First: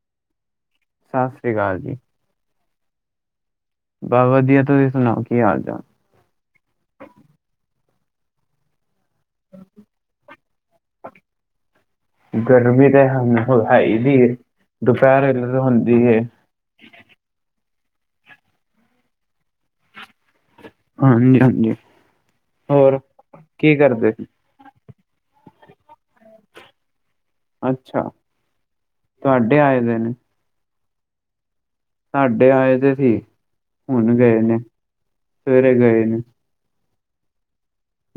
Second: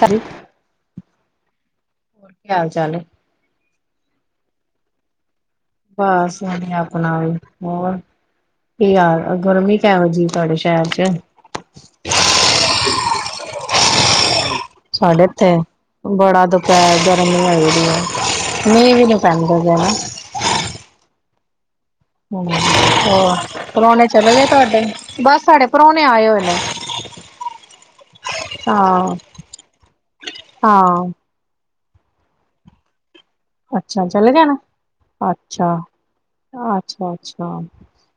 ਸਾਰੀ, ਸਤਿ ਸ਼੍ਰੀ ਅਕਾਲ ਜੀ। ਕੀ ਹਾਲ ਚਾਲ ਹੈ? ਬਾ ਵਧੀਆ, ਤੁਸੀਂ ਸੁਣਾਓ ਕੀ ਹਾਲ- ਚਾਲ? ਬਸ ਵਧੀਆ ਆਪਣਾ ਵੀ ਹੋਰ ਕੀ ਹਾਲ? ਗਰਮੀ ਕਿਹੋ ਜੀ ਤੁਹਾਡੇ ਸ਼ਹਿਰ ਚ? ਗਰਮੀ ਤਾਂ ਹੁਨ ਹੈ ਹੀ ਦੀ ਏ, ਦੁਪਹਿਰ ਵੇਲੇ ਤੇ ਹੁੰਦੀ ਐ। ਤਾਂ ਗਰਮੀ ਲੱਗਦੀ ਹੈ ਮੀਂਹ ਵੀ, ਨਹੀਂ ਪੈਂਦਾ ਹੈਗਾ ਨਾ। ਹਾਂਜੀ- ਹਾਂਜੀ। ਹੋਰ ਕੀ ਪਰੋਣੇ ਕਰਦੇ ਸੀ ਚਲੇ ਗਏ ਤੁਹਾਡੇ ਬਸ ਸਾਡੇ ਪ੍ਰਾਣੇ ਆਏ ਹੋਲੇ ਅੱਛਾ ਤੁਹਾਡੇ ਆਏ ਦੇ ਨੇ ਹਾਂ ਸਾਡੇ ਆਏ ਤੇ ਸੀ ਹੁਣ ਗਏ ਨੇ ਸਵੇਰੇ ਅੱਛਾ ਗਏ ਨੇ ਅੱਛਾ ਅੱਛਾ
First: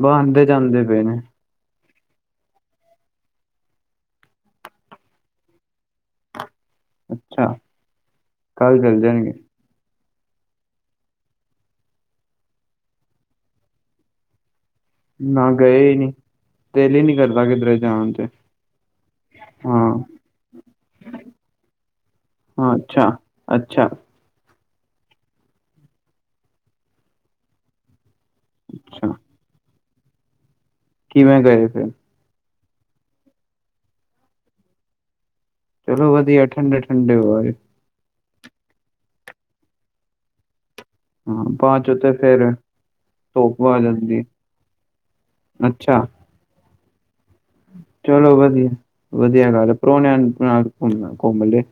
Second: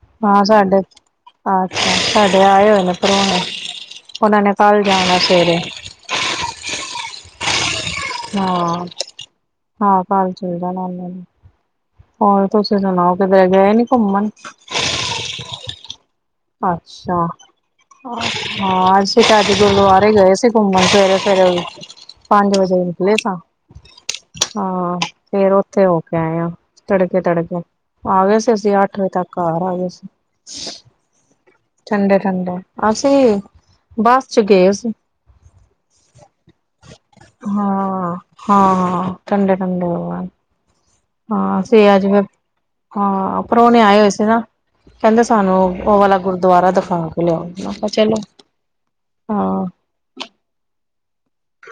ਬ ਹਾਂ ਆਂਦੇ ਸਾਡੇ ਜਾਂਦੇ ਪਏ ਨੇ ਅੱਛਾ ਸਾਡੇ ਆਏ ਹੋਏ ਨੇ ਪ੍ਰੋਣੇ ਉਹਨਾਂ ਨੇ ਕੱਲ ਜਾਣਾ ਸਵੇਰੇ ਅੱਛਾ ਕੱਲ ਹਾਂ ਚੱਲ ਜਾਣਗੇ ਹਾਂ ਕਲ ਚੱਲੇ ਜਾਣਾ ਓਨਾ ਨੇ ਹੋਰ ਤੁਸੀਂ ਸੁਣਾਓ ਕਿਧਰ ਗਏ ਨੀ ਘੁੰਮਣ ਨਾ ਗਏ ਹੀ ਨੀ ਦਿਲੀ ਨੀ ਅੱਛਾ ਕਰਦਾ ਕਿਧਰੇ ਜਾਣ ਤੇ ਹਾਂ ਅੱਸੀ ਤਾਂ ਅਜ ਹਾਂ ਗੁਰਦਵਾਰੇ ਗਏ ਸੀ ਘੁੰਮਣ ਸਵੇਰੇ ਸਵੇਰੇ ਪੰਜ ਵਜੇ ਹਾਂ ਅੱਛਾ ਨਿਕਲੇ ਤਾਂ ਅੱਛਾ ਹਾਂ ਫੇਰ ਓਥੇ ਹੋ ਕੇ ਆਏ ਆ ਤੜਕੇ ਤੜਕੇ ਆ ਗਏ ਸੀ ਅਸੀਂ ਅੱਠ ਵਜੇ ਅੱਛਾ ਤੱਕ ਘਾਰ ਆ ਗਏ ਸੀ ਕਿਵੇਂ ਗਏ ਫ ਠੰਡੇ ਠੰਡੇ ਅਸੀਂ ਬੱਸ ਚ ਗਏ ਅਸੀਂ ਚਲੋ ਵਧੀਆ ਠੰਡੇ ਠੰਡੇ ਹੋ ਆਏ ਹਾਂ ਹਾਂ ਹਾਂ ਠੰਡੇ ਠੰਡੇ ਹੋ ਆਏ ਹਾਂ ਬਾ ਚੋ ਤੇ ਫੇਰ ਹਾਂ ਧੁੱਪ ਆ ਪ੍ਰੋਣੇ ਆਏ ਹੋਏ ਜਾਂਦੀ ਏ। ਸੀ ਨਾ ਕਹਿੰਦੇ ਸਾਨੂੰ ਉਹ ਅੱਛਾ ਵਾਲਾ ਗੁਰਦੁਆਰਾ ਦਿਖਾ ਕੇ ਲਿਆਉ। ਚਲੋ ਵਧੀਆ ਵਧੀਆ ਗੱਲ। ਪ੍ਰੋਣਿਆਂ ਨੂੰ ਘਮਣਾ ਘੂੰਮ ਲੇ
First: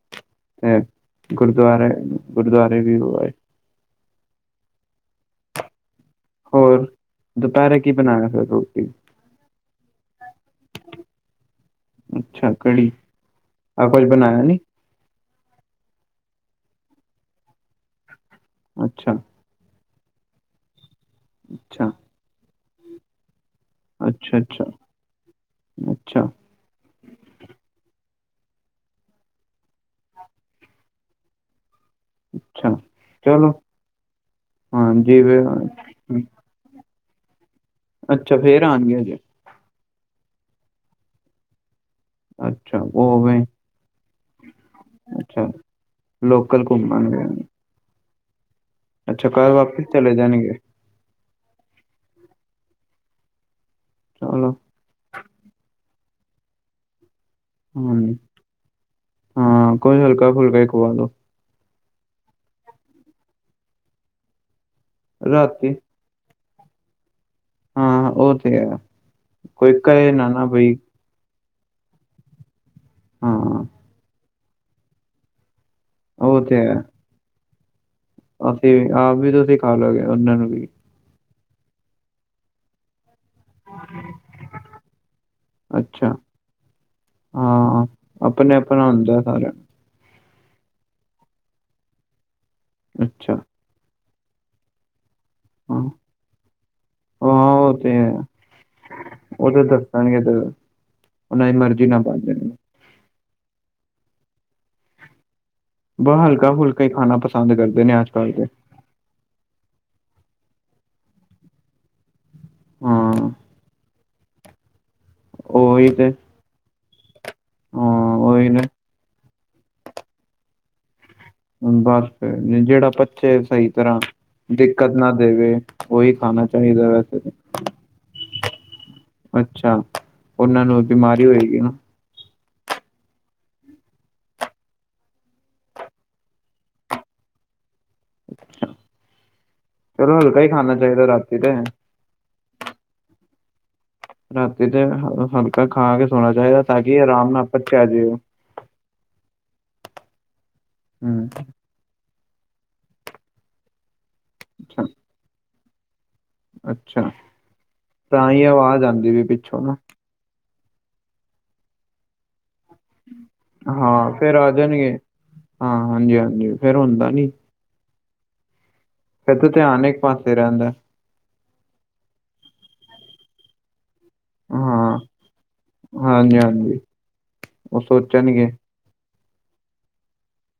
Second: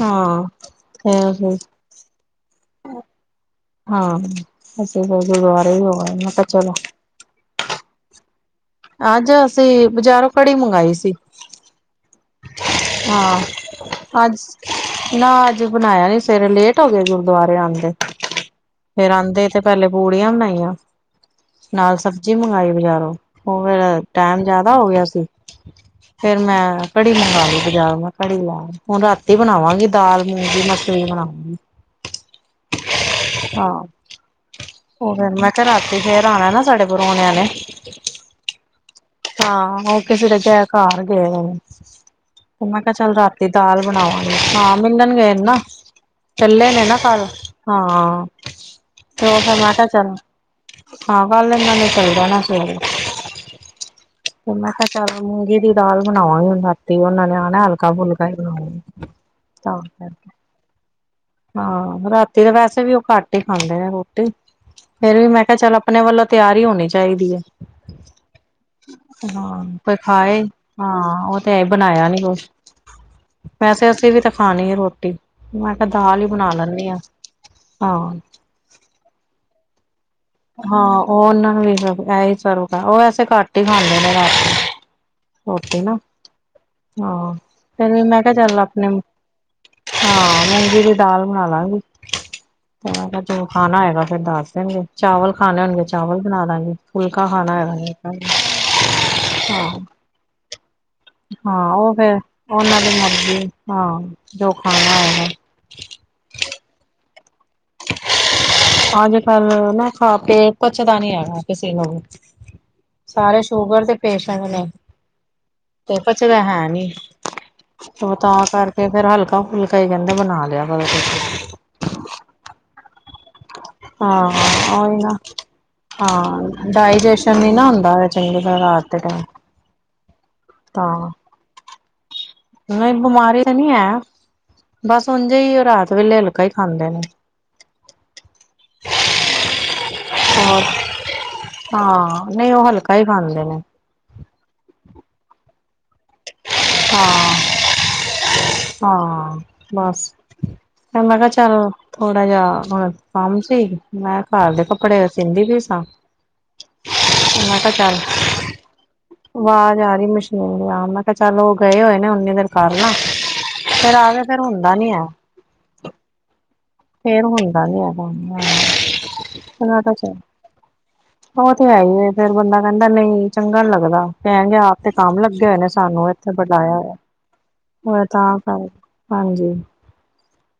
ਹਾਂ ਅ ਤੇ ਅਸੀਂ ਗੁਰਦੁਆਰੇ। ਗੁਰਦੁਆਰੇ ਵੀ ਹੋ ਆਏ। ਹਾਂ ਅਸੀਂ ਤਾਂ ਗੁਰਦੁਆਰੇ ਹੀ ਹੋ ਆਏ ਮੈਂ ਕਿਹਾ ਚਲੋ। ਦੁਪੈਰੇ ਕੀ ਬਣਾਏਆ ਫਿਰ ਤੂੰ। ਅੱਜ ਅਸੀਂ ਬਜ਼ਾਰੋਂ ਕੜੀ ਮੰਗਾਈ ਸੀ। ਅੱਛਾ ਕੜੀ ਹਾਂ। ਆ ਕੁਛ ਅੱਜ ਬਣਾਇਆ ਨੀ। ਨਾ ਅੱਜ ਬਣਾਇਆ ਨੀ ਸਵੇਰੇ ਲੇਟ ਹੋ ਗਏ ਗੁਰਦੁਆਰੇ ਆਂਦੇ ਫਰ ਅੱਛਾ ਆੰਦੇ ਤੇ ਪੈਲੇ ਪੂੜੀਆਂ ਬਣਾਈਆਂ ਅੱਛਾ ਨਾਲ ਸਬਜ਼ੀ ਮੰਗਾਈ ਬਜ਼ਾਰੋਂ। ਉਹ ਫੇਿਰ ਟਾਈਮ ਜਿਆਦਾ ਹੋ ਗਿਆ ਸੀ। ਹਮ। ਫੇਰ ਮੈਂ ਕੜੀ ਮੰਗਾ ਲਈ ਬਾਜਾਰੋ ਕੜੀ ਲੈ ਹੁਣ ਰਾਤੀ ਬਣਾਵਾਂਗੀ ਦਾਲ ਮੂੰਗੀ ਮਸਰੀ ਬਣਾਵਾਂਗੀ। ਅੱਛਾ ਚਲੋ ਹਾਂ ਉਹ ਫ ਹਾਂਜੀ ਮੈਂ ਕਿਹਾ ਤੇ ਫਿਰ ਫੇਰ ਆਣਾ ਨਾ ਸਾਡੇ ਪਰੋਣੇ ਆ ਨੇ। ਅੱਛਾ ਫੇਰ ਆਣਗੇ ਹਜੇ। ਹਾਂ ਉਹ ਕਿਸੇ ਦੇ ਫਿਰ ਘਰ ਗਏ। ਅੱਛਾ ਮੈਂ ਕਿਹਾ ਚੱਲ ਉਵੇਂ ਰਾਤੀ ਦਾਲ ਬਣਾਵਾਂਗੇ ਹਾਂ ਮਿਲਣਗੇ ਅੱਛਾ ਨਾ। ਲੋਕਲ ਚੱਲੇ ਨੇ ਨਾ ਘੁੰਮਾਂਗੇ ਕੱਲ ਹਾਂ ਤੇ ਅੱਛਾ ਓ ਕੱਲ ਫਿਰ ਮੈਂ ਵਾਪਿਸ ਕਿਹਾ ਚਲੇ ਚੱਲ। ਜਾਣਗੇ ਹਾਂ ਕਲ ਇਹਨਾਂ ਨੇ ਚੱਲ ਜਾਣਾ ਸਵੇਰੇ। ਹ। ਤੇ ਮੈਂ ਕਿਹਾ ਚਲ ਮੂੰਗੀ ਦੀ ਦਾਲ ਬਣਾਵਾਂਗੀ ਹ ਰਾਤੀ ਉਹਨਾਂ ਨੇ ਹਲਕਾ ਹਾਂ ਫੁਲਕਾ ਹੀ ਬਣਾ ਹਾਂ ਫੁਲਕਾ। ਕੁਝ ਹਲਕਾ ਫੁਲਕਾ ਹੀ ਖਵਾ ਦੋ ਹਾਂ ਰਾਤੀ ਦੇ ਵੈਸੇ ਵੀ ਉਹ ਘੱਟ ਹੀ ਖਾਂਦੇ ਨੇ ਰੋਟੀ ਫੇਰ ਵੀ ਮੈਂ ਕਿਹਾ ਰਾਤੀ ਚੱਲ ਆਪਣੇ ਵੱਲੋਂ ਤਿਆਰੀ ਹੋਣੀ ਚਾਹੀਦੀ ਹੈ। ਹਾਂ ਉਹ ਤੇ ਹੈ ਹਾਂ ਕੋਈ ਕਹੇ ਨਾ ਭਖਾਏ ਨਾ ਬਈ ਹਾਂ ਉਹ ਤੇ ਐ ਬਣਾਇਆ ਨੀ ਕੁਛ ਹਾਂ ਵੈਸੇ ਅਸੀਂ ਵੀ ਤਾਂ ਖਾਣੀ ਏ ਰੋਟੀ। ਮੈਂ ਕਿਹਾ ਦਾਲ ਹੀ ਉਹ ਬਣਾ ਤੇ ਹੈ ਲੈਂਦੀ ਆਾਂ ਹਾਂ। ਅਸੀਂ ਆਪ ਵੀ ਤੁਸੀ ਸਿਖਾ ਲਓਗੇ ਉਹਨਾਂ ਨੂੰ ਵੀ ਹਾਂ ਉਹ ਉਹਨਾਂ ਨੂੰ ਵੀ ਇਹੀ ਸਰ ਉਹ ਵੈਸੇ ਘੱਟ ਹੀ ਖਾਂਦੇ ਨੇ ਰਾਤੀ ਹੋ ਨਾ ਅੱਛਾ ਹਾਂ ਫਿਰ ਵੀ ਮੈਂ ਕਿਹਾ ਚੱਲ ਆਪਣੇ ਆਪਣਾ ਹਾਂ ਹੁੰਦਾ ਸਾਰਾ ਮੁੰਗੀ ਦੀ ਦਾਲ ਬਣਾ ਲਾਂਗੀ। ਅੱਛਾ ਖਾਣਾ ਹੈਏਗਾ ਫੇਰ ਦੱਸ ਦੇਣਗੇ। ਚਾਵਲ ਖਾਣੇ ਹਾਂ ਹੋਣਗੇ ਚਾਵਲ ਬਣਾ ਦਾਂਗੇ ਫੁਲਕਾ ਹਾਂ ਖਾਣਾ ਉਹ ਤੇ ਹੈ ਹੈਗਾਗੇ। ਉਹ ਤੇ ਦੱਸਦਾ। ਅਈ ਏਦਰ ਹਾਂ ਉਹ ਫੇਿਰ ਉਹਨਾਂ ਦੀ ਮਰਜ਼ੀ ਹਾਂ ਜੋ ਖਾਣਾ ਉਹਨੇ ਬ ਹਲਕਾ ਫੁਲਕਾ ਹੀ ਖਾਣਾ ਪਸੰਦ ਕਰਦੇ ਨੇ ਅੱਜ ਕੱਲ੍ਹ ਦੇ। ਅੱਜ ਕੱਲ ਨਾ ਖਾ ਕੇ ਪਚਦਾ ਨੀ ਹੈਗਾ ਕਿਸੇ ਨੂੰ ਵੀ। ਹਾਂ ਸਾਰੇ ਸ਼ੂਗਰ ਦੇ ਪੇਸ਼ੈਂਟ ਨੇ ਤੇ ਪਚਦਾ ਹੈ ਨੀ। ਹਾਂ ਤਾਂ ਉਹੀ ਨੇ ਕਰਕੇ ਫੇਰ ਹਲਕਾ ਫੁਲਕਾ ਕਹਿੰਦੇ ਬਣਾ ਲਿਆ ਕਰੋ ਤੁਸੀਂ ਬਸ ਫਿਰ ਜਿਹੜਾ ਪ ਚੇ ਸਹੀ ਤਰ੍ਹਾਂ ਹਾਂ ਦਿੱਕਤ ਉਹੀ ਨਾ ਦੇਵੇ ਉਹੀ ਖਾਣਾ ਹਾਂ ਚਾਹੀਦਾ ਵੈਸੇ ਡਾਇਜੈਸ਼ਨ ਨੀ ਨਾ ਤਾਂ। ਹੁੰਦਾ ਚੰਗੀ ਤਰ੍ਹਾਂ ਰਾਤ ਦੇ ਟਾਈਮ ਅੱਛਾ ਉਹਨਾਂ ਨੂੰ ਤਾਂ ਬਿਮਾਰੀ ਹੋਏਗੀ ਨਾ। ਬਿਮਾਰੀ ਤਾਂ ਨੀ ਹੈ ਬਸ ਉਝੇ ਹੀ ਉਹ ਰਾਤ ਵੇਲੇ ਹਲਕਾ ਹੀ ਖਾਂਦੇ ਨੇ। ਅੱ ਚਲੋ ਹਲਕਾ ਹੀ ਹੋਰ ਖਾਣਾ ਚਾਹੀਦਾ ਰਾਤੀ ਤੇ। ਹਾਂ ਨਹੀਂ ਉਹ ਹਲਕਾ ਹੀ ਖਾਂਦੇ ਨੇ। ਰਾਤੀ ਤੇ ਹਲਕਾ ਖਾ ਕੇ ਸੋਣਾ ਚਾਹੀਦਾ ਤਾਂ ਕਿ ਆਰਾਮ ਹਾਂ ਨਾਲ ਪਚਿਆ ਜਾਵੇ। ਹਾਂ ਬਸ, ਮੈ ਕਿਹਾ ਹੂੰ ਚੱਲ। ਥੋੜਾ ਜਹਾ ਹੁਣ ਕੰਮ ਸੀ ਮੈਂ ਘਰਂ ਦੇ ਅੱਛਾ ਕੱਪੜੇ ਸੀਦੀ ਵੀ ਸਾਂ। ਅੱਛਾ ਮੈਂ ਕਿਹਾ ਚੱਲ, ਤਾਂ ਹੀ ਆਵਾਜ਼ ਆਉਂਦੀ ਵੀ ਪਿੱਛੋਂ ਨਾ ਆਵਾਜ਼ ਆ ਰਹੀ ਮੁਸ਼ ਆ ਮੈਂ ਕਿਹਾ ਚੱਲ ਉਹ ਗਏ ਹੋਏ ਨੇ ਉਓਨੀ ਦੇਰ ਕਰ ਲਾ ਹਾਂ ਕੇ ਫੇਰ ਆ ਹੁੰਦਾ ਜਾਣਗੇ ਨੀ ਹੈ ਹਾਂ ਹਾਂਜੀ ਹਾਂਜੀ ਫੇਰ ਹੁੰਦਾ ਨੀ। [unintelligible] ਫਿਰ ਧਿਆਨ ਏਕ ਪਾਸੇ ਰਹਿੰਦਾ। ਉਹ ਤੇ ਹੈ ਹੀ ਹੈ ਫੇਰ ਬੰਦਾ ਕਹਿੰਦਾ ਨਹੀਂ ਚੰਗਾ ਲੱਗਦਾ। ਕਹਿਣਗੇ ਆਪ ਤੇ ਹਾਂ ਕੰਮ ਲੱਗੇ ਹੋਏ ਨੇ ਸਾਨੂੰ ਇੱਥੇ ਹਾਂਜੀ ਬੁਲਾਇਆ। ਹਾਂਜੀ ਉਹ ਹੋਇਆ ਹੋ ਤਾਂ ਸੋਚਣਗੇ ਕਰ ਹਾਂਜੀ।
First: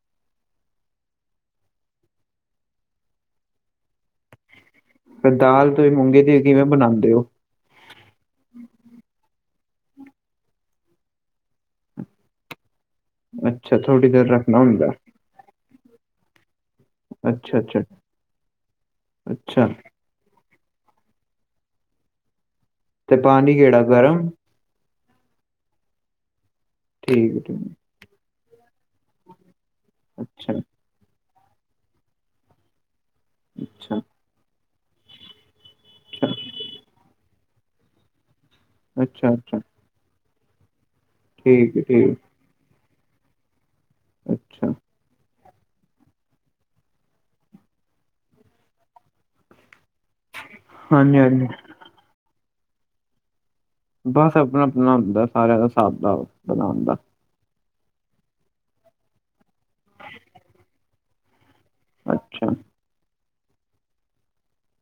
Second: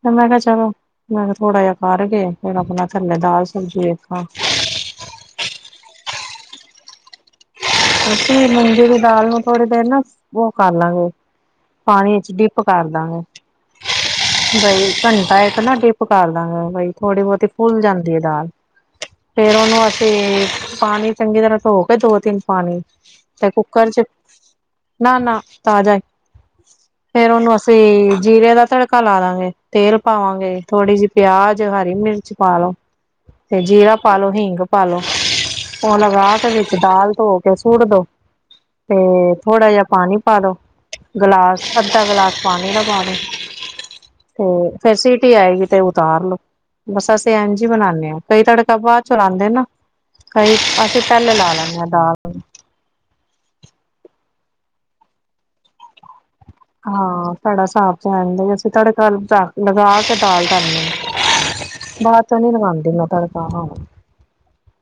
ਤੇ ਮੈਂ ਕਿਹਾ ਚਲੋ, ਮੈਂ ਕਿਹਾ, ਥੋੜਾ ਜਿਹਾ ਪਾਰਕ ਗਏ ਫਿਰ ਆਪਣਾ ਥੱਲੇ ਦਾਲ, ਸਬਜ਼ੀ ਦੇੇਖਾਂ। ਦਾਲ ਤੁਸੀਂ ਮੂੰਗੀ ਦੀ ਕਿਵੇਂ ਬਣਾਉਂਦੇ ਹੋ? ਅਸੀ ਮੁਗੀ ਦੀ ਦਾਲ ਨੂੰ ਥੋੜੀ ਦੇਰ ਨਾ ਉਹ ਕਰ ਲਾਂਗੇ ਪਾਣੀ ਚ' ਡਿਪ ਕਰ ਦਾਂਗੇ ਅੱਛਾ ਥੋੜ੍ਹੀ ਦੇਰ ਰੱਖਣਾ ਹੁੰਦਾ ਬਈ ਘੰਟਾ ਏਕ ਨਾ ਡੀਪ ਪਕਾ ਲਾਂਗਾ ਬਈ ਥੋੜੀ ਬਹੁਤੀ ਅੱਛਾ ਅੱਛਾ ਫੁੱਲ ਜਾਂਦੀ ਹੈ ਦਾਲਫੇਰ ਅੱਛਾ ਉਹਨੂੰ ਤੇ, ਪਾਣੀ ਚੰਗੀ ਤਰ੍ਹਾਂ ਧੋ ਕੇ ਦੋ ਤਿੰਨ ਪਾਣੀ, ਤੇ ਪਾਣੀ ਕਿਹੜਾ ਕੁੱਕਰ ਚ' ਗਰਮ ਨਾ ਨਾ ਤਾਜ਼ਾ ਹੀ ਫੇਰ ਠੀਕ ਉਹਨੂੰ ਹੈ, ਠੀਕ ਹੈ। ਅਸੀਂ ਜੀਰੇ ਦਾ ਤੜਕਾ ਤੜਕਾ ਲਾ ਦਾਂਗੇ ਤੇਲ ਅੱਛਾ ਪਾਵਾਂਗੇ, ਥੋੜ੍ਹੀ ਜਿਹੀ ਪਿਆਜ, ਹਰੀ ਮਿਰਚ ਪਾ ਲੋ। ਤੇ ਜੀਰਾ ਅੱਛਾ ਪਾਲੋ, ਹਿੰਗ ਪਾਲੋ, ਹੁ ਅੱਛਾ ਲਗਾਤ ਵਿੱਚ ਦਾਲ ਧੋ ਤੇ ਸੁਟ ਦੋ ਅੱਛਾ ਤੇ ਅੱਛਾ ਥੋੜਾ ਜਿਹਾ ਪਾਣੀ ਪਾ ਦੋ ਗਲਾਸ ਠੀਕ ਹੈ, ਠੀਕ ਅੱਧਾ ਹੈ। ਗਿਲਾਸ ਪਾਣੀ ਲਗਾਣੇ ਤੇ ਅੱਛਾ ਫਿਰ ਸਟੀ ਆਏਗੀ ਤੇ ਉਤਾਰ ਲੋੋ। ਬਸ ਅਸੀਂ ਐਂਜ ਈ ਬਨਾਣੇ ਆਂ ਕਈ ਤੜਕਾ ਬਾਦ ਚੋਂ ਲਾਂਦੇ ਨਾ। ਕਈ ਅਸੀਂ ਹਾਂਜੀ ਪੈਲੇ ਹਾਂਜੀ ਲਾ ਲੈਣੇ ਆ ਦਾਲ ਨੂੰ ਬਸ ਆਪਣਾ-ਆਪਣਾ ਹੁੰਦਾ ਸਾਰਿਆਂ ਦਾ ਹਿਸਾਬ ਤਾਬ ਹਾਂਸਾਡਾ ਹਿਸਾਬ ਦਾ ਅਸੀਂ ਤੜਕਾ ਲਗਾ ਕੇ ਦਾਲ ਧਰਨੀ ਹੈ। ਬਾਦ 'ਚ ਅੱਛਾ ਨੀ ਲਗਾਂਦੀ ਮੈਂ ਤੜਕਾ ਹਾਂ।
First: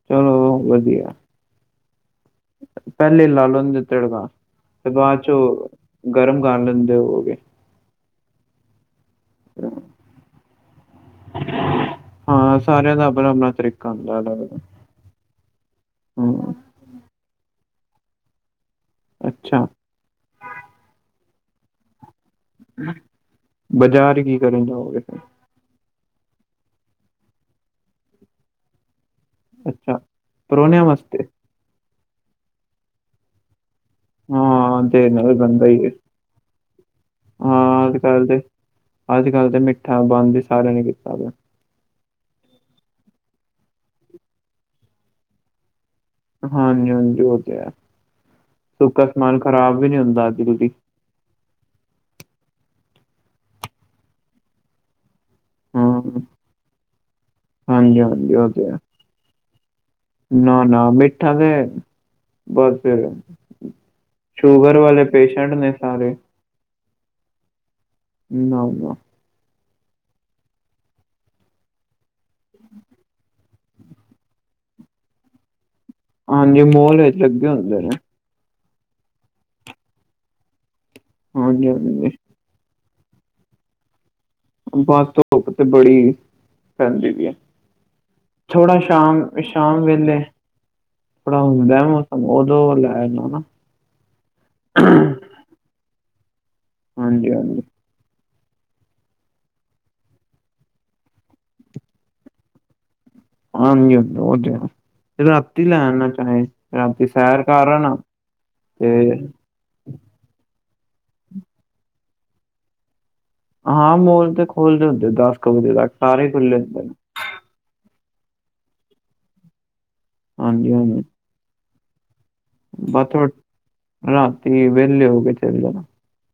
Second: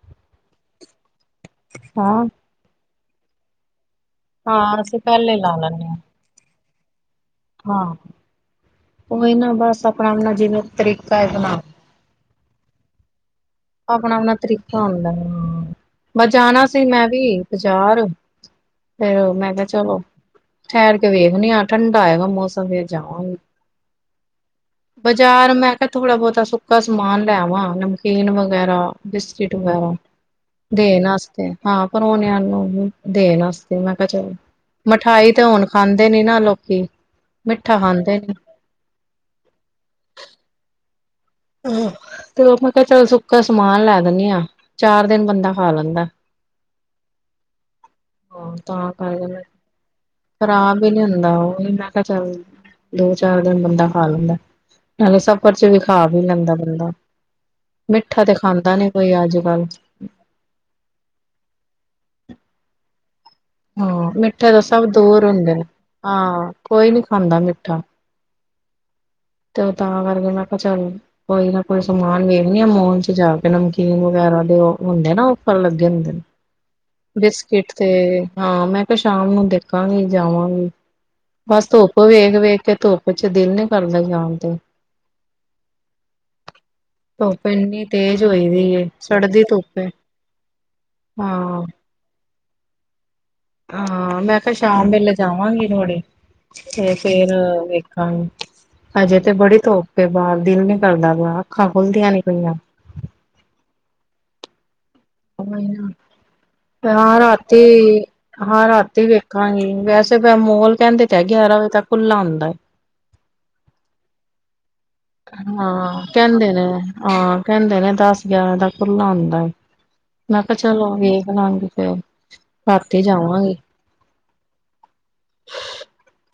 ਚਲੋ ਵਧੀਆ ਹਾਂ। ਪੈਲੇ ਲਾ ਲਾਂਦੇ ਤੜਕਾ ਹਾਂ ਤੇ ਅਸੀਂ ਬਾਦ ਪਹਿਲੇ ਲਾ ਚੋਂ ਲੈਂਨੇ ਆ ਗਰਮ ਕਰ ਲੈਂਦੇ ਹੋਗੇ। ਹਾਂ ਉਹੀ ਨਾ ਬਸ ਆਪਣਾ-ਆਪਣਾ ਜਿਵੇਂ ਤਰੀਕਾ ਹੈ ਬਣਾ ਹਾਂ ਸਾਰਿਆਂ ਦਾ ਆਪਣਾ-ਆਪਣਾ ਤਰੀਕ ਆਪਣਾ-ਆਪਣਾ ਤਰੀਕਾ ਹੁੰਦਾ ਹੂੰ ਬ ਹਮ ਜਾਣਾ ਸੀ ਮੈਂ ਵੀ ਬਾਜ਼ਾਰ ਫੇਰ ਮੈਂ ਕਿਆ ਅੱਛਾ ਚਲੋ ਠੈਰ ਕੇ ਵੇਖਨੀ ਆ ਠੰਡਾ ਹੋਗਾ ਮੌ ਮੌਸਮ ਫੇਰ ਜਾਵਾਂਗੀ ਬਾਜ਼ਾਰ ਕੀ ਕਰਨ ਜਾਓਗੇ ਫਿਰ ਬਾਜ਼ਾਰ ਮੈਂ ਮ ਥੋੜਾ-ਬੋਤਾ ਸੁੱਕਾ ਸਮਾਨ ਲੈ ਆਵਾਂ ਨਮਕੀਨ ਵਗੈਰਾ ਪਿ ਬਿਸਕੁਟ ਵਗੈਰਾ ਅੱਛਾ ਪਰੋਣਿਆਂ ਦੇਣ ਵਾਸਤੇ ਅਸਤੇ ਹਾਂ ਪਰੋਣਿਆਂ ਨੂੰ ਦੇਣ ਅਸਤ ਮੈਂ ਕਿਆ ਚਲੋ ਹਾਂ ਮਿਠਾਈ ਨਾਲ ਤੇ ਬਣਦਾ ਹੁਣ ਹੀ ਹੈ। ਖਾਂਦੇ ਨੀ ਨਾ ਲੋਕੀ ਮਿੱਠਾ ਹਾਂ ਅੱਜ ਖਾਂਦੇ ਕੱਲ ਨੀ। ਤੇ ਅੱਜ ਕੱਲ੍ਹ ਤੇ ਮਿੱਠਾ ਬੰਦ ਹੀ ਸਾਰਿਆਂ ਨੇ ਕੀਤਾ ਦਾ। ਆ ਤੇ ਓ ਮੈਂ ਕਿਆ ਚੱਲ ਸੁੱਕਾ ਸਮਾਨ ਲੈ ਦਿੰਨੇ ਆ ਚਾਰ ਦਿਨ ਬੰਦਾ ਖਾ ਲੈਂਦਾ। ਹਾਂਜੀ-ਹਾਂਜੀ ਓ ਤੇ ਹੈ। ਹਾਂ ਤਾਂ ਸੁੱਕਾ ਕਰਕੇ ਸਮਾਨ ਮ ਖ਼ਰਾਬ ਵੀ ਨੀ ਹੁੰਦਾ ਜਲਦੀ ਖਰਾਬ ਹੀ ਨੀ ਹੁੰਦਾ ਉਹੀ ਮੈਂ ਮੈਂ ਚੱਲ ਦੋ-ਚਾਰ ਦਿਨ ਬੰਦਾ ਖਾ ਲੈਂਦਾ ਨਾਲੇ ਸਫ਼ਰ ਚ' ਵੀ ਹਾਂ ਖਾ ਵੀ ਲੈਂਦਾ ਬੰਦਾ ਹਾਂਜੀ ਮਿੱਠਾ ਤੇ ਹਾਂਜੀ ਖਾਂਦਾ ਨੀ ਕੋਈ ਅੱਜ ਕੱਲ ਨਾ-ਨਾ ਮਿੱਠਾ ਤੇ ਬਸ ਹਾਂ ਮਿੱਠੇ ਦਾ ਸ਼ੂਗਰ ਸਭ ਵਾਲੇ ਦੂਰ ਪੇਸ਼ੈਂਟ ਹੁੰਦੇ ਨੇ ਸਾਰੇ। ਹਾਂ ਕੋਈ ਨੀ ਖਾਂਦਾ ਮਿੱਠਾ [inaudible] ਤੇ ਤਾਂ ਕਰਕੇ ਮੈਂ ਕਿਆ ਚੱਲ। ਕੋਈ ਨਾ ਕੋਈ ਸਮਾਨ ਵੇਖਣੀ ਆ ਮੋਲ 'ਚ ਜਾ ਕੇ ਨਮਕੀਨ ਵਗੈਰਾ ਦੇ ਓ ਹੁੰਦੇ ਨਾ ਉਪਰ ਲੱਗੇ ਹੁੰਦੇ। ਨੇ ਹਾਂਜੀ ਮੋਲ ਵਿਚ ਲੱਗੇ ਬਿਸਕਿਟ ਹੁੰਦਾ ਤੇ ਨੇ। ਹਾਂ ਮੈਂ ਕਿਆ ਸ਼ਾਮ ਨੂੰ ਦੇਖਾਂਗੀ ਜਾਵਾਂਗੀ ਬਸ ਹਾਂਜੀ, ਧੁੱਪ ਹਾਂਜੀ ਵੇਖ-ਵੇਖ ਕੇ ਧੁੱਪ ਪਿੱਛੇ ਦਿਲ ਨੀ ਕਰਦਾ ਜਾਣ ਤੇ ਬਸ ਧੁੱਪ ਤੇ ਬੜੀ ਪੈਂਦੀ ਪਈ ਵੇ ਧੁੱਪ ਇੰਨੀ ਤੇਜ਼ ਹੋਈ ਦੀ ਥੋੜਾ ਏ ਸੜਦੀ ਧੁੱਪ ਸ਼ਾਮ-ਸ਼ਾਮ ਏ ਵੇਲੇ ਥੋੜਾ ਹਾਂ ਹੁੰਦਾ ਮੌਸਮ ਉਦੋਂ ਲੈਣ ਜਾਨਾ। ਹਾਂ ਮੈਂ ਕਿਆ ਸ਼ਾਮ ਵੇਲੇ ਜਾਵਾਂਗੀ ਥੋੜੇ ਤੇ ਹਾਂਜੀ, ਫੇਰ ਹਾਂਜੀ, ਵ ਹਾਂ ਹਜੇ ਤੇ ਬੜੀ ਧੁਪ ਏ ਬਾਰ ਦਿਲ ਨੀ ਕਰਦਾ ਵ ਅੱਖਾਂ ਖੁੱਲਦੀਆਂ ਨਈ ਪਈਆਂ। ਹਾਂਜੀ ਓ ਤੇ ਹੈ। ਰਾਤੀ ਲੈ ਆਨਾ ਚਾਹੇ ਰਾਤੀ ਹਾਂ ਸੈਰ ਕਰ ਆਨਾ ਰਾਤੀ-ਹਾਂ ਰਾਤੀ ਤੇ ਵੇਖਾਂਗੀ ਵੈਸ ਫਿਰ ਮੋਲ ਕੈਂਦੇ ਤੇ ਗਿਆਰਾਂ ਵਜੇ ਤੱਕ ਖੁੱਲਾ ਹੁੰਦਾ। ਹਾਂ ਮੋਲ ਤੇ ਖੋਲਦੇ ਹੁੰਦੇ ਦਸ ਕੁ ਵਜੇ ਤੱਕ ਸਾਰੇ ਖੁੱਲ੍ਹੇ ਹੁੰਦੇ। ਕੈਂਦੇ ਨੇ ਦਸ ਗਿਆਰਾਂ ਦਾ ਖੁੱਲਾ ਹੁੰਦਾ ਮੈਂ ਕਿਆ ਹਾਂਜੀ, ਚਲੋ ਹਾਂਜੀ ਵੇ ਬਣਾਂਦੇ ਪਏ ਹੋ। ਬਸ ਰਾਤੀ ਵਿਹਲੇ ਹੋ ਕੇ ਚਲੇ ਜਾਣਾ।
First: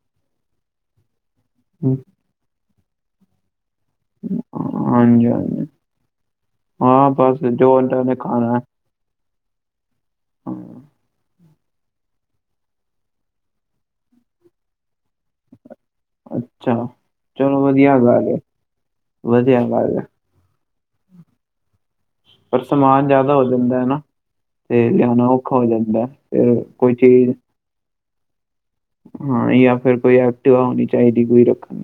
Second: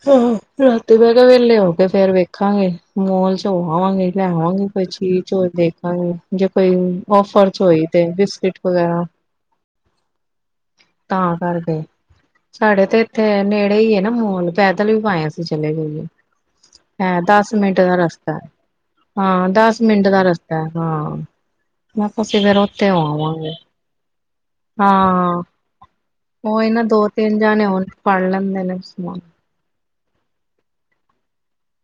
ਹੂੰ-ਹੂੰ ਰਾਤੀ ਮੈਂ ਕਿਆ ਵੇਲੇ ਹੋ ਕੇ ਵੇਖਾਂਗੇ ਮੋਲ 'ਚ ਹੋ ਆਵਾਂਗੇ। ਲੈ ਵਾਂਗੀ ਕੋਈ ਹਾਂਜੀ ਚੀਜ਼ ਹੋ ਹਾਂਜੀ ਦੇਖਾਂਗੀ ਜੇ ਕੋਈ ਹਾਂ ਬਸ ਔਫਰ 'ਚ ਜੋ ਹੋਈ ਉਹਨਾਂ ਤੇ ਨੇ ਖਾਣਾ ਬਿਸਕਿਟ ਹੈ ਵਗੈਰਾ ਹਾਂ ਤਾਂ ਕਰ ਗਏ ਸਾਡੇ ਤੇ ਇੱਥੇ ਨੇੜੇ ਹੀ ਹੈ ਨਾ ਮੋਲ ਪੈਦਲ ਵੀ ਪਾਏ ਅਸੀਂ ਚਲੇ ਜਾਈਏ ਅੱਛਾ ਹੈ ਦਸ ਚਲੋ ਮਿੰਟ ਦਾ ਵਧੀਆ ਗੱਲ ਰਸਤ ਹੈ [unintelligible] ਹਾਂ ਵਧੀਆ ਦਸ ਗੱਲ ਹੈ ਮਿੰਟ ਦਾ ਰਸਤਾ ਹਾਂ। ਮੈਂ ਕੁਛ ਦੇਰ ਪਰ ਉੱਥੇ ਹੋ ਸਮਾਨ ਜ਼ਿਆਦਾ ਆਵਾਂਗੇ ਜਾਂਦਾ ਹੈ ਨਾ ਤੇ ਲਿਆਣਾ ਹਾਂ ਔਖਾ ਹੋ ਜਾਂਦਾ ਹੈ ਉਹ ਫਿਰ ਇਹ ਨਾ ਕੋਈ ਦੋ ਚੀਜ਼ ਤਿੰਨ ਜਾਣੇ ਹਣ ਫੜ ਲੈਂਦੇ ਨੇ ਸਮਾਨ ਹਾਂ ਜਾਂ ਫਿਰ ਕੋਈ ਐਕਟਿਵਾ ਹੋਣੀ ਚਾਹੀਦੀ ਕੋਈ ਰੱਖਣ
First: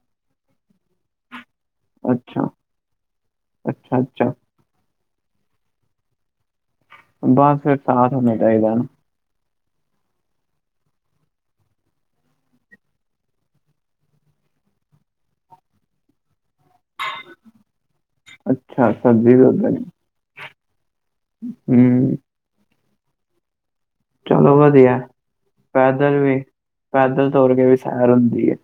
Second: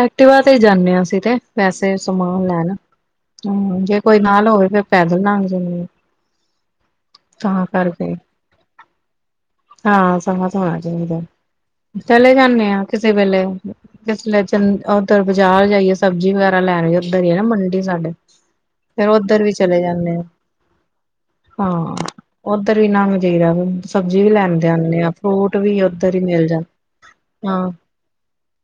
ਐਕਟਿਵਾ ਤੇ ਹੀ ਜਾਂਦੇ ਹਾਂ ਅਸੀਂ ਤੇ ਪੈਸੇ ਸਮਾਨ ਅੱਛਾ ਲੈਣਾ ਹੂੰ ਅੱਛਾ ਜੇ ਕੋਈ ਅੱਛਾ ਨਾਲ ਹੋਵੇ ਫਿਰ ਪੈਦਲ ਨਾਣ ਗਏ ਬਸ ਤਾਂ ਫਿਰ ਸਾਥ ਕਰਕੇ ਹੋਣਾ ਚਾਹੀਦਾ ਨਾ ਹਾਂ ਸਮਾਂ ਹੋਣਾ ਚਾਹੀਦਾ ਚਲੇ ਜਾਂਦੇ ਹਾਂ ਕਿਸੇ ਵੇਲੇ ਹੋ ਇਸਲੇ ਚੰ ਉਧਰ ਬਾਜ਼ਾਰ ਜਾਈਏ ਸਬਜ਼ੀ ਵਗੈਰਾ ਲੈਣ ਉਧਰ ਹੀ ਹੈ ਨਾ ਮੰਡੀ ਸਾਡੇ ਅੱਛਾ ਫਿਰ ਸਬਜ਼ੀ ਉੱਧਰ ਵੀ ਚਲੇ ਹੀ। ਜਾਂਦੇ ਆ ਹਾਂ ਹੂੰ ਉਧਰ ਨਾ [unintelligible] ਸਬਜ਼ੀ ਵੀ ਚਲੋ ਲੈਂਦੇ ਵਧੀਆ ਆਦੇ ਹੈ। ਆ ਫਰੂਟ ਵੀ ਉੱਧਰ ਹੀ ਮਿਲ ਜਾਂਦਾ ਹਾਂ। ਅਰੁਣ ਦੀ ਹੈ।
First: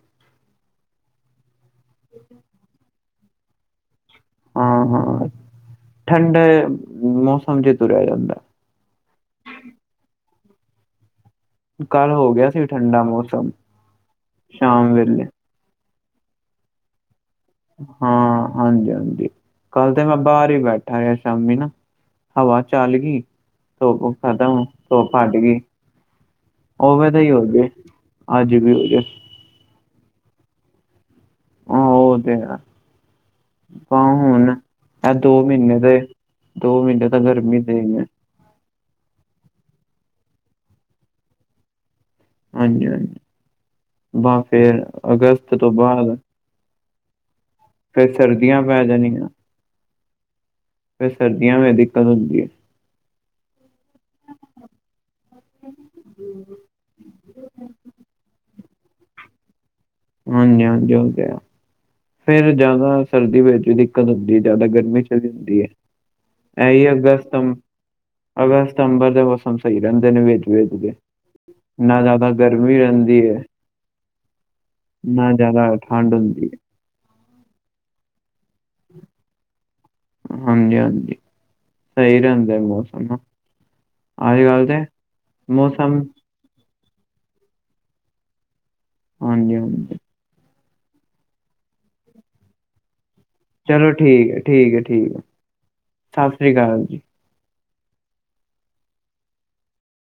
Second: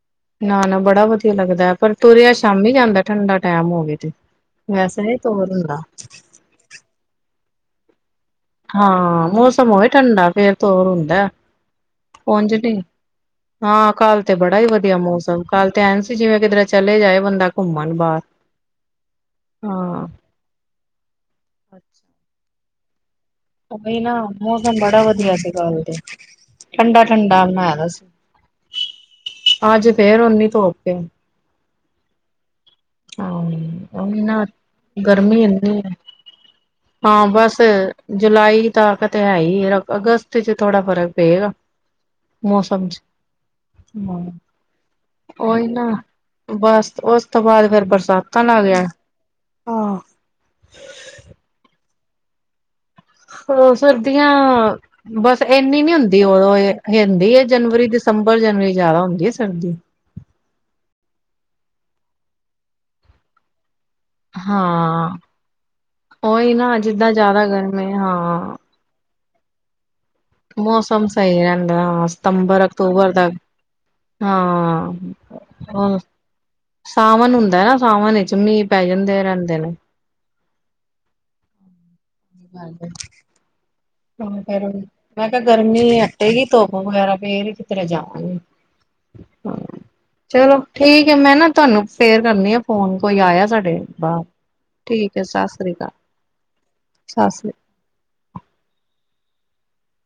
ਨਾ ਨਾ ਬੜਾ ਵਧੀਆ ਲੱਗਦਾ ਹੈ ਪਰ ਤੁਰਿਆ ਸ਼ਾਮੀ ਜਾਂਦਾ ਠੰਡਾ ਟਾਈਮ ਹੋਵੇ ਤੇ ਵੈਸੇ ਤੋਰ ਦਿੰਦਾ ਠੰਡ ਮੌਸਮ ਚੇ ਤੁਰਿਆ ਜਾਂਦਾ ਹਾਂ ਮੌਸਮ ਉਹਵੇ ਠੰਡਾ ਫਿਰ ਤੋਰ ਹੁੰਦਾ ਕੱਲ ਹੋ ਗਿਆ ਉੰਜ ਤਾਂ ਸੀ ਨਹੀਂ ਠੰਡਾ ਮੌਸਮ ਹਾਂ ਕੱਲ ਤੇ ਬੜਾ ਹੀ ਸ਼ਾਮ ਵਧੀਆ ਵੇਲੇ ਮੌਸਮ ਕੱਲ ਤੇ ਐਨ ਸੀ ਜਿਵੇਂ ਕਿਧਰੇ ਚਲੇ ਜਾਵੇ ਬੰਦਾ ਘੁੰਮਣ ਬਾਹਰ। ਹਾਂ ਹਾਂਜੀ ਹਾਂਜੀ ਕੱਲ ਤੇ ਹਾਂ। ਮੈਂ ਬਾਹਰ ਹੀ ਬੈਠਾ ਹਾਂ ਸ਼ਾਮੀ ਨਾ ਹਵਾ ਚੱਲ ਗਈ ਉਹੀ ਹੁਕਮ ਨਾ ਸਾਡਾ ਹੁਣ ਮੌਸਮ ਬੜਾ ਧੁੱਪ ਹਟ ਵਧੀਆ ਸੀ ਗਈ ਕੱਲ ਤੇ ਉਵੇਂ ਦਾ ਹੋਇਆ ਠੰਡਾ-ਠੰਡਾ ਜੇ ਬਣਾਇਆ ਦਾ ਸੀ। ਅੱਜ ਵੀ ਹੋ ਜੇ ਅੱਜ ਫਿਰ ਉਨੀ ਧੁੱਪ ਹੈ। ਹੁਣ ਉਹ ਤੇ ਆ ਹਾਂ ਤਾਂ ਉਹੀ ਨਾ ਹੁਣ ਇਹ ਦੋ ਗਰਮੀ ਇੰਨੀ ਮਹੀਨੇ ਹੈ ਦੇ ਦੋ ਮਹੀਨੇ ਤਾਂ ਹਾਂ ਬਸ ਗਰਮੀ ਦੇ ਹੀ ਹੈ। ਜੁਲਾਈ ਤੱਕ ਤਾਂ ਹੈ ਹੀ ਅਗਸਤ ਚ ਥੋੜਾ ਫਰਕ ਪਏਗਾ ਹਾਂਜੀ ਮੌਸਮ ਚ ਹਾਂਜੀ [unintelligible] ਬਸ ਫੇਰ ਅਗਸਤ ਉਹ ਹੀ ਤੋਂ ਨਾ ਬਾਅਦ ਬਸ ਉਸ ਤੋਂ ਬਾਅਦ ਫਿਰ ਫੇਰ ਬਰਸਾਤਾਂ ਸਰਦੀਆਂ ਲੱਗ ਪੈ ਜਾਣ ਉਹ ਫਿਰ ਸਰਦੀਆਂ ਮ ਦਿੱਕਤ ਹੁੰਦੀ ਹੈ। ਹਾਂ ਸਰਦੀਆਂ ਬਸ ਇੰਨੀ ਨੀ ਹੁੰਦੀ ਉਦੋਂ [unintelligible] ਹੈ। ਜਨਵਰੀ, ਦਿਸੰਬਰ, ਜਨਵਰੀ ਜ਼ਿਆਦਾ ਹੁੰਦੀ ਹੈ। ਸਰਦੀ ਹਾਂਜੀ- ਹਾਂਜੀ ਉਹ ਤੇ ਹੈ। ਫਿਰ ਜ਼ਿਆਦਾ ਸਰਦੀ ਵਿੱਚ ਵੀ ਦਿੱਕਤ ਹੁੰਦੀ ਜਿਆਦਾ ਗਰਮੀ ਹਾਂ ਚੜੀ ਹੁੰਦੀ ਉਹੀ ਹੈ। ਨਾ ਇਹੀ ਜਿੱਦਾਂ ਅਗਸਤ, ਜ਼ਿਆਦਾ ਸਿਤੰਬਰ, ਗਰਮੀ ਹਾਂ ਅਗਸਤ ਸਿਤੰਬਰ ਦੇ ਮੌਸਮ ਸਹੀ ਰਹਿੰਦੇ ਨੇ ਵੇ ਮੌਸਮ ਸਹੀ ਰਹਿੰਦਾ [unintelligible] ਨਾ ਹਾਂ ਜ਼ਿਆਦਾ ਸਤੰਬਰ ਗਰਮੀ ਅਕਤੂਬਰ ਰਹਿੰਦੀ ਤੱਕ ਹੈ। ਨਾ ਜ਼ਿਆਦਾ ਠੰਡ ਹੁੰਦੀ ਹੈ। ਸਾਵਣ ਹੁੰਦਾ ਨਾ ਸਾਵਣ ਵਿੱਚ ਮੀਂਹ ਪੈ ਜਾਂਦੇ ਰਹਿੰਦੇ ਨੇ ਹਾਂਜੀ- ਹਾਂਜੀ ਸਹੀ ਰਹਿਦਾ ਮੌਸਮ ਨਾ [unintelligible] ਮੈਂ ਕਿਹਾ ਗਰਮੀ ਮੌਸਮ ਹਟੇਗੀ ਧੁੱਪ ਵਗੈਰਾ ਫਿਰ ਕਿਧਰੇ ਜਾਵਾਂਗੇ ਹਾਂਜੀ- ਹਾਂਜੀ ਚਲੋ ਠੀਕ ਹੈ। ਮੈਂ ਨਾ ਤੁਹਾਨੂੰ ਫੇਰ ਕਰਨੀ ਆ ਫੋਨ ਕੋਈ ਆਇਆ ਸਾਡੇ ਬਾਹਰ ਠੀਕ ਹੈ। ਸਤਿ ਸ੍ਰੀ ਅਕਾਲ, ਸਤਿ ਸ੍ਰੀ ਅਕਾਲ ਜੀ ਸਤਿ ਸ੍ਰੀ ਅਕਾਲ